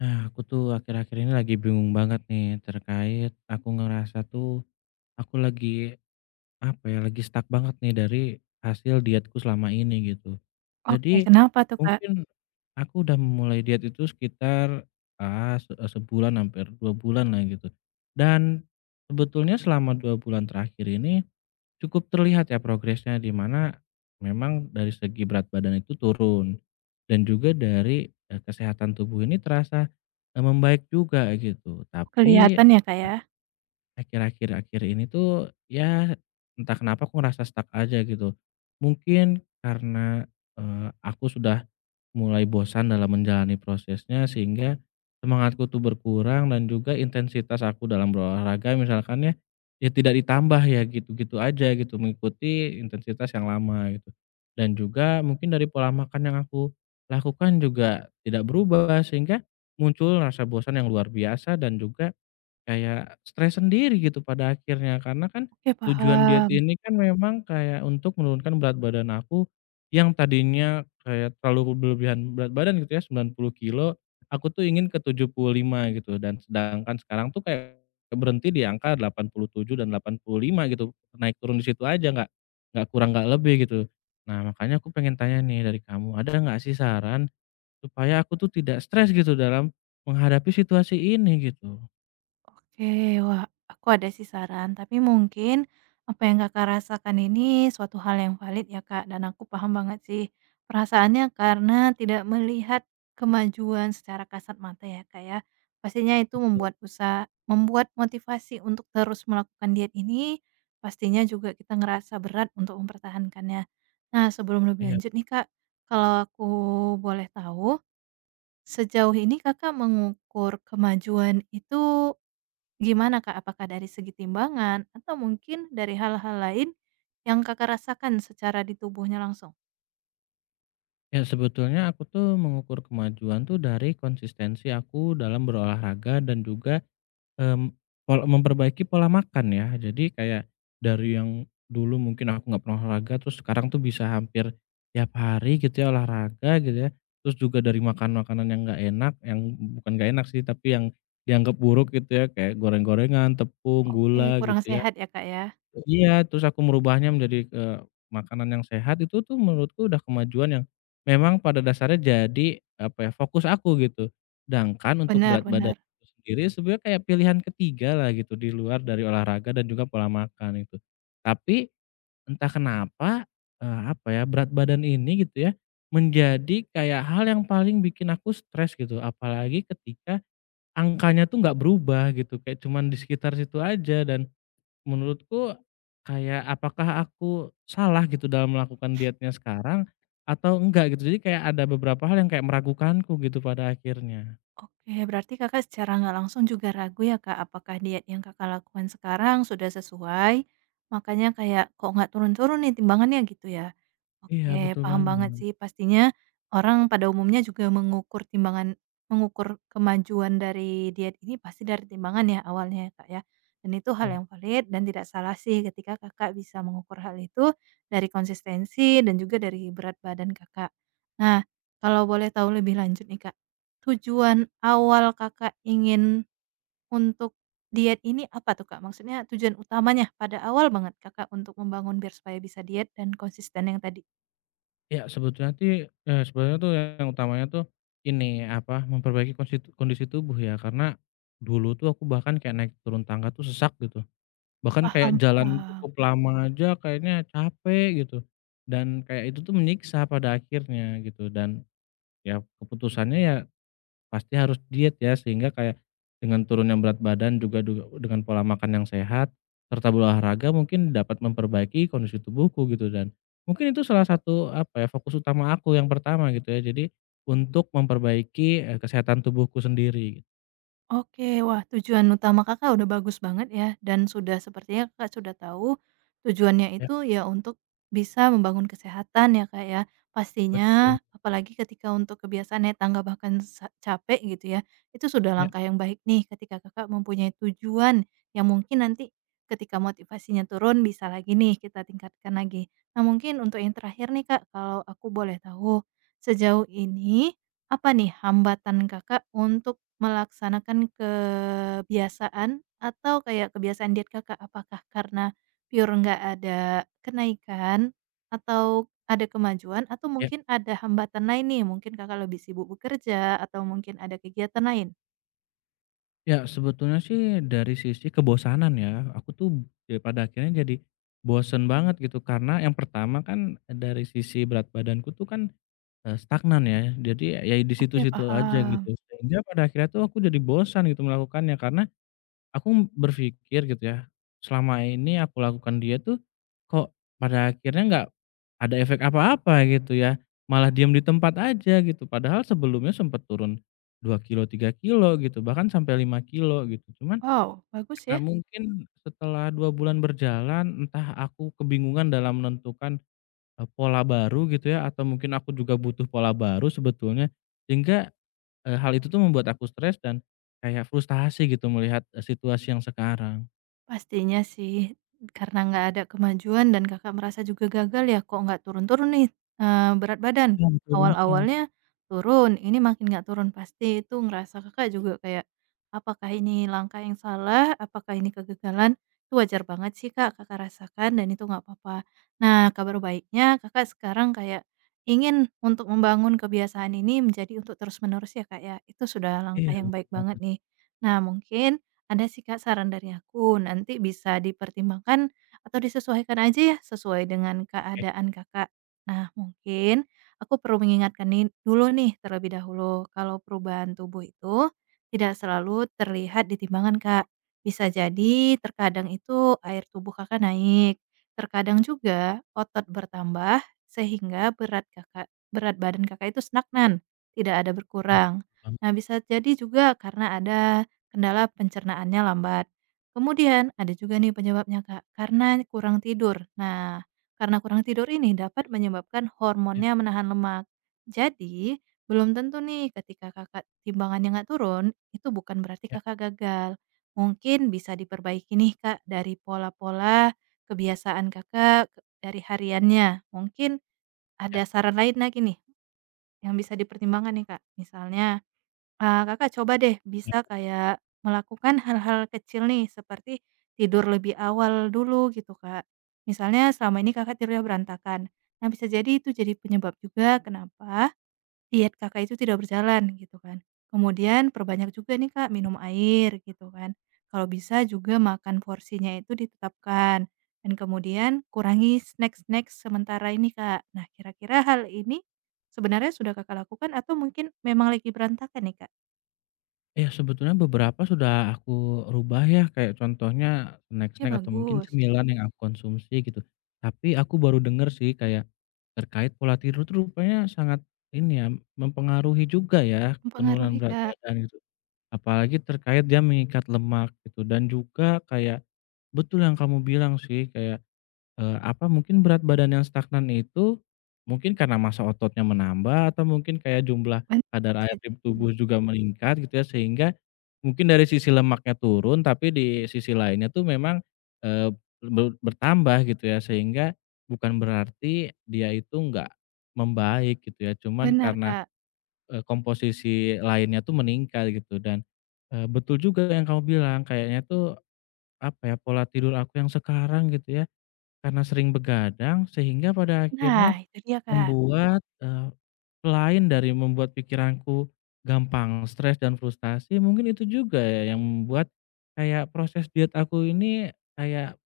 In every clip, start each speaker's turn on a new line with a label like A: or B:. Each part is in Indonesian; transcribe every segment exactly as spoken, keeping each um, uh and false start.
A: Nah, aku tuh akhir-akhir ini lagi bingung banget nih terkait aku ngerasa tuh aku lagi apa ya, lagi stuck banget nih dari hasil dietku selama ini gitu. Jadi
B: Oke, kenapa tuh, Kak?
A: mungkin aku udah mulai diet itu sekitar ah, se- eh, sebulan hampir dua bulan lah gitu. Dan sebetulnya selama dua bulan terakhir ini cukup terlihat ya progresnya di mana memang dari segi berat badan itu turun dan juga dari, eee, kesehatan tubuh ini terasa, eee, membaik juga gitu. Tapi,
B: Kelihatan ya, Kak,
A: e
B: ya?
A: Akhir-akhir akhir ini tuh ya entah kenapa aku ngerasa stuck aja gitu. Mungkin karena, eee, aku sudah mulai bosan dalam menjalani prosesnya sehingga semangatku tuh berkurang dan juga intensitas aku dalam berolahraga misalkan ya, ya tidak ditambah ya gitu-gitu aja gitu mengikuti intensitas yang lama gitu. Dan juga mungkin dari pola makan yang aku lakukan juga tidak berubah sehingga muncul rasa bosan yang luar biasa dan juga kayak stres sendiri gitu pada akhirnya, karena kan
B: Oke,
A: tujuan diet
B: paham.
A: ini kan memang kayak untuk menurunkan berat badan aku yang tadinya kayak terlalu berlebihan berat badan gitu ya, sembilan puluh kilo, aku tuh ingin ke tujuh puluh lima gitu, dan sedangkan sekarang tuh kayak berhenti di angka delapan puluh tujuh dan delapan puluh lima gitu, naik turun di situ aja nggak nggak kurang nggak lebih gitu. Nah makanya aku pengen tanya nih dari kamu, ada nggak sih saran supaya aku tuh tidak stres gitu dalam menghadapi situasi ini gitu?
B: Oke, wah, aku ada sih saran, tapi mungkin apa yang Kakak rasakan ini suatu hal yang valid ya, Kak, dan aku paham banget sih perasaannya karena tidak melihat kemajuan secara kasat mata ya, Kak, ya. Pastinya itu
A: Betul.
B: membuat usaha membuat motivasi untuk terus melakukan diet ini pastinya juga kita ngerasa berat untuk mempertahankannya. Nah, sebelum lebih
A: Iya.
B: lanjut nih, Kak, kalau aku boleh tahu sejauh ini Kakak mengukur kemajuan itu gimana, Kak? Apakah dari segi timbangan atau mungkin dari hal-hal lain yang Kakak rasakan secara di tubuhnya langsung?
A: Ya sebetulnya aku tuh mengukur kemajuan tuh dari konsistensi aku dalam berolahraga dan juga, mmm, pol memperbaiki pola makan ya. Jadi kayak dari yang dulu mungkin aku nggak pernah olahraga terus sekarang tuh bisa hampir tiap hari gitu ya olahraga gitu ya. Terus juga dari makan makanan yang nggak enak, yang bukan nggak enak sih tapi yang dianggap buruk gitu ya, kayak goreng-gorengan, tepung,
B: Oke,
A: gula
B: kurang
A: gitu ya.
B: sehat ya, Kak, ya?
A: Iya, terus aku merubahnya menjadi, eee, makanan yang sehat itu tuh menurutku udah kemajuan yang memang pada dasarnya jadi, apa ya, fokus aku gitu. Sedangkan untuk
B: Benar
A: berat badan
B: benar.
A: itu sendiri sebenarnya kayak pilihan ketiga lah gitu, di luar dari olahraga dan juga pola makan itu. Tapi entah kenapa, eee, apa ya, berat badan ini gitu ya, menjadi kayak hal yang paling bikin aku stres gitu, apalagi ketika angkanya tuh nggak berubah gitu, kayak cuman di sekitar situ aja, dan menurutku kayak apakah aku salah gitu dalam melakukan dietnya sekarang atau enggak gitu. Jadi kayak ada beberapa hal yang kayak meragukanku gitu pada akhirnya.
B: Oke, berarti Kakak secara nggak langsung juga ragu ya, Kak, apakah diet yang Kakak lakukan sekarang sudah sesuai, makanya kayak, "Kok nggak turun-turun nih timbangannya?" Gitu ya?
A: Iya,
B: Oke,
A: betul
B: paham banget
A: banget.
B: sih pastinya orang pada umumnya juga mengukur timbangan mengukur kemajuan dari diet ini pasti dari timbangan ya awalnya ya, Kak, ya. Dan itu hal
A: Ya,
B: yang valid dan tidak salah sih ketika Kakak bisa mengukur hal itu dari konsistensi dan juga dari berat badan Kakak. Nah, kalau boleh tahu lebih lanjut nih, Kak, tujuan
A: ya,
B: awal Kakak ingin untuk diet ini apa tuh, Kak? Maksudnya tujuan utamanya pada awal banget Kakak untuk membangun biar supaya bisa diet dan konsisten yang tadi?
A: ya, sebetulnya sih, eee, sebenarnya tuh yang utamanya tuh ini, apa, memperbaiki konsi kondisi tubuh ya, karena dulu tuh aku bahkan kayak naik turun tangga tuh sesak gitu. Bahkan kayak
B: Paham
A: jalan
B: paham.
A: cukup lama aja kayaknya capek gitu, dan kayak itu tuh menyiksa pada akhirnya gitu, dan ya keputusannya ya pasti harus diet ya, sehingga kayak dengan turunnya berat badan juga duga dengan pola makan yang sehat, serta berolahraga mungkin dapat memperbaiki kondisi tubuhku gitu, dan mungkin itu salah satu apa ya, fokus utama aku yang pertama gitu ya. Jadi untuk memperbaiki, eee, kesehatan tubuhku sendiri gitu.
B: Oke, wah tujuan utama Kakak udah bagus banget ya, dan sudah sepertinya Kakak sudah tahu tujuannya
A: Ya,
B: itu ya untuk bisa membangun kesehatan ya Kak ya.
A: betul.
B: Pastinya apalagi ketika untuk kebiasaan naik tangga bahkan sa- capek gitu ya, itu sudah
A: Ya,
B: langkah yang baik nih ketika Kakak mempunyai tujuan yang mungkin nanti ketika motivasinya turun bisa lagi nih kita tingkatkan lagi. Nah mungkin untuk yang terakhir nih Kak, kalau aku boleh tahu sejauh ini apa nih hambatan Kakak untuk melaksanakan kebiasaan atau kayak kebiasaan diet Kakak, apakah karena pure nggak ada kenaikan atau ada kemajuan atau
A: ya.
B: mungkin ada hambatan lain nih, mungkin Kakak lebih sibuk bekerja atau mungkin ada kegiatan lain?
A: Ya, sebetulnya sih dari sisi kebosanan ya, aku tuh ya pada akhirnya jadi bosen banget gitu, karena yang pertama kan dari sisi berat badanku tuh kan Eee, stagnan ya, jadi ya di
B: Oke,
A: situ-situ aja gitu,
B: paham.
A: sehingga pada akhirnya tuh aku jadi bosan gitu melakukannya karena aku berpikir gitu ya, selama ini aku lakukan diet tuh kok pada akhirnya nggak ada efek apa-apa gitu ya, malah diam di tempat aja gitu, padahal sebelumnya sempet turun dua kilo tiga kilo gitu, bahkan sampai lima kilo gitu, cuman
B: Wow, bagus
A: karena
B: ya.
A: mungkin setelah dua bulan berjalan entah aku kebingungan dalam menentukan Eee, pola baru gitu ya, atau mungkin aku juga butuh pola baru sebetulnya, sehingga, eee, hal itu tuh membuat aku stres dan kayak frustasi gitu melihat, eee, situasi yang sekarang.
B: Pastinya sih, karena nggak ada kemajuan dan Kakak merasa juga gagal ya, kok nggak turun-turun nih, eee, berat badan.
A: Iya, betul banget.
B: Awal-awalnya turun, ini makin nggak turun, pasti itu ngerasa Kakak juga kayak, "Apakah ini langkah yang salah? Apakah ini kegagalan?" Itu wajar banget sih, Kak, Kakak rasakan dan itu nggak apa-apa. Nah, kabar baiknya Kakak sekarang kayak ingin untuk membangun kebiasaan ini menjadi untuk terus-menerus ya, Kak, ya. Itu sudah
A: Iya,
B: langkah yang
A: betul
B: baik banget
A: banget.
B: nih. Nah, mungkin ada sih Kak saran dari aku, nanti bisa dipertimbangkan atau disesuaikan aja ya sesuai dengan
A: Oke.
B: keadaan Kakak. Nah mungkin aku perlu mengingatkan nih dulu nih terlebih dahulu kalau perubahan tubuh itu tidak selalu terlihat di timbangan Kak. Bisa jadi terkadang itu air tubuh Kakak naik, terkadang juga otot bertambah sehingga berat Kakak berat badan Kakak itu stagnan, tidak ada
A: Wah.
B: berkurang.
A: Banget.
B: Nah bisa jadi juga karena ada kendala pencernaannya lambat. Kemudian ada juga nih penyebabnya Kak, karena kurang tidur. Nah, karena kurang tidur ini dapat menyebabkan
A: Ya,
B: hormonnya menahan lemak. Jadi, belum tentu nih ketika kakak timbangannya nggak turun, itu bukan berarti
A: ya,
B: kakak gagal. Mungkin bisa diperbaiki nih kak dari pola-pola kebiasaan kakak ke- dari hariannya. Mungkin
A: ya.
B: ada saran lain lagi nih yang bisa dipertimbangkan nih kak. Misalnya Eee, Kakak coba deh bisa kayak melakukan hal-hal kecil nih seperti tidur lebih awal dulu gitu, Kak. Misalnya selama ini Kakak tidurnya berantakan. Nah bisa jadi itu jadi penyebab juga kenapa diet Kakak itu tidak berjalan gitu kan. Kemudian perbanyak juga nih, Kak, minum air gitu kan. Kalau bisa juga makan porsinya itu ditetapkan dan kemudian kurangi snack-snack sementara ini, Kak. Nah kira-kira hal ini sebenarnya sudah Kakak lakukan atau mungkin memang lagi berantakan nih, Kak?
A: Ya sebetulnya beberapa sudah aku rubah ya, kayak contohnya
B: Oke
A: snack-snack atau mungkin
B: bagus,
A: cemilan yang aku konsumsi gitu, tapi aku baru denger sih kayak, terkait pola tidur tuh rupanya sangat ini ya, mempengaruhi juga ya penurunan
B: mempengaruhi
A: berat
B: Kak,
A: badan gitu. Apalagi terkait dia mengikat lemak gitu, dan juga kayak betul yang kamu bilang sih kayak, eee, apa, mungkin berat badan yang stagnan itu mungkin karena massa ototnya menambah atau mungkin kayak jumlah
B: ben
A: kadar air
B: bisa
A: di tubuh
B: jadi.
A: juga meningkat gitu ya, sehingga mungkin dari sisi lemaknya turun tapi di sisi lainnya tuh memang, eee, be bertambah gitu ya, sehingga bukan berarti dia itu nggak membaik gitu ya, cuman
B: Benar
A: karena
B: Kak,
A: Eee, komposisi lainnya tuh meningkat gitu dan, eee, betul juga yang kamu bilang kayaknya tuh, apa ya, pola tidur aku yang sekarang gitu ya, karena sering begadang sehingga pada
B: nah
A: akhirnya
B: itu dia Kak.
A: membuat, eee, selain dari membuat pikiranku gampang stres dan frustasi, mungkin itu juga ya yang membuat kayak proses diet aku ini kayak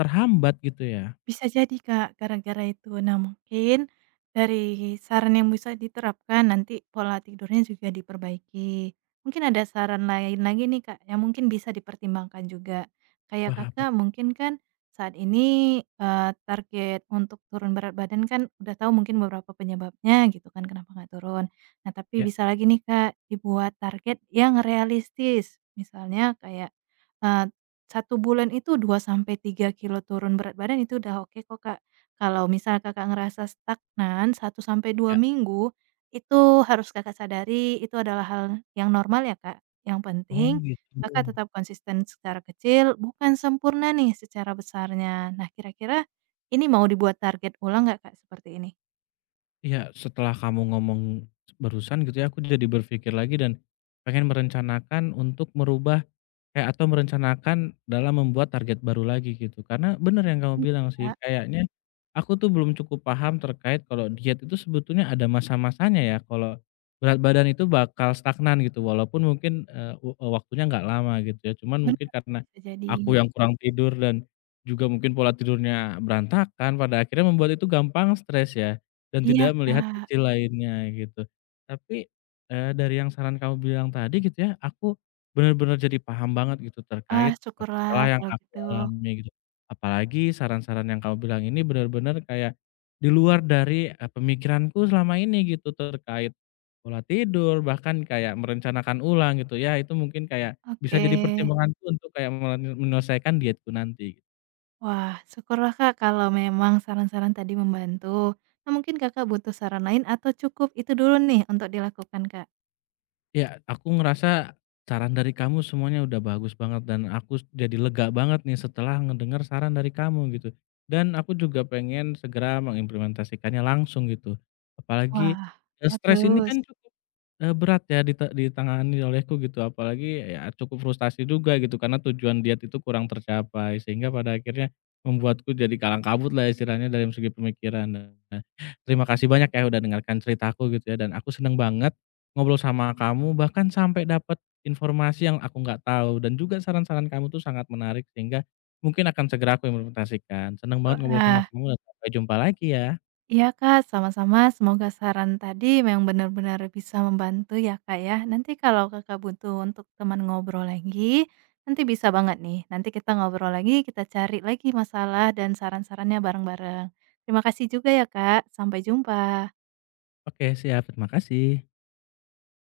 A: terhambat gitu ya?
B: Bisa jadi, Kak, gara-gara itu. Nah, mungkin dari saran yang bisa diterapkan nanti pola tidurnya juga diperbaiki. Mungkin ada saran lain lagi nih, Kak, yang mungkin bisa dipertimbangkan juga. Kayak
A: Wah apa.
B: Kakak mungkin kan saat ini, eee, target untuk turun berat badan kan udah tahu mungkin beberapa penyebabnya gitu kan kenapa nggak turun. Nah, tapi
A: Ya,
B: bisa lagi nih, Kak, dibuat target yang realistis. Misalnya kayak, satu bulan itu dua sampai tiga kilo turun berat badan itu udah oke kok, Kak. Kalau misal Kakak ngerasa stagnan satu sampai dua
A: ya,
B: minggu, itu harus Kakak sadari itu adalah hal yang normal ya, Kak. Yang
A: oh
B: penting
A: gitu.
B: Kakak tetap konsisten secara kecil, bukan sempurna nih secara besarnya. Nah, kira-kira ini mau dibuat target ulang nggak, Kak, seperti ini?
A: Iya, setelah kamu ngomong barusan gitu ya, aku jadi berpikir lagi dan pengen merencanakan untuk merubah kayak atau merencanakan dalam membuat target baru lagi gitu. Karena bener yang kamu
B: Mmm,
A: bilang sih,
B: Kak,
A: kayaknya aku tuh belum cukup paham terkait kalau diet itu sebetulnya ada masa-masanya ya, kalau berat badan itu bakal stagnan gitu, walaupun mungkin, eee, u waktunya nggak lama gitu ya. Cuman
B: bener,
A: mungkin
B: Kak,
A: karena
B: bisa jadi.
A: aku yang kurang tidur dan juga mungkin pola tidurnya berantakan, pada akhirnya membuat itu gampang stres ya. Dan
B: Iya,
A: tidak melihat
B: Kak.
A: sisi lainnya gitu. Tapi, eee, dari yang saran kamu bilang tadi gitu ya, aku benar-benar jadi paham banget gitu
B: Ah,
A: terkait
B: syukurlah
A: masalah yang
B: kalau
A: aku
B: gitu.
A: alami gitu. Apalagi saran-saran yang kamu bilang ini benar-benar kayak di luar dari, eee, pemikiranku selama ini gitu terkait pola tidur, bahkan kayak merencanakan ulang gitu ya, itu mungkin kayak bisa
B: Oke.
A: jadi pertimbanganku untuk kayak melen menyelesaikan dietku nanti.
B: Wah, syukurlah Kak kalau memang saran-saran tadi membantu. Nah, mungkin Kakak butuh saran lain atau cukup itu dulu nih untuk dilakukan, Kak?
A: Ya, aku ngerasa saran dari kamu semuanya udah bagus banget dan aku s- jadi lega banget nih setelah ngedengar saran dari kamu gitu. Dan aku juga pengen segera mengimplementasikannya langsung gitu. Apalagi
B: Wah,
A: eh, stres ini
B: bagus.
A: kan cukup Eee, berat ya dite ditangani olehku gitu, apalagi ya cukup frustasi juga gitu karena tujuan diet itu kurang tercapai, sehingga pada akhirnya membuatku jadi kalang kabutlah istilahnya dalam segi pemikiran. Nah, terima kasih banyak ya udah dengarkan ceritaku gitu ya, dan aku seneng banget ngobrol sama kamu, bahkan sampai dapat informasi yang aku nggak tahu dan juga saran-saran kamu tuh sangat menarik sehingga mungkin akan segera aku implementasikan. Seneng banget ngobrol
B: Wah,
A: sama kamu dan sampai jumpa lagi ya.
B: iya Kak, sama-sama. Semoga saran tadi memang benar-benar bisa membantu ya Kak ya. Nanti kalau Kakak butuh untuk teman ngobrol lagi, nanti bisa banget nih. Nanti kita ngobrol lagi, kita cari lagi masalah dan saran-sarannya bareng-bareng. Terima kasih juga ya Kak. Sampai jumpa.
A: Oke siap, terima kasih.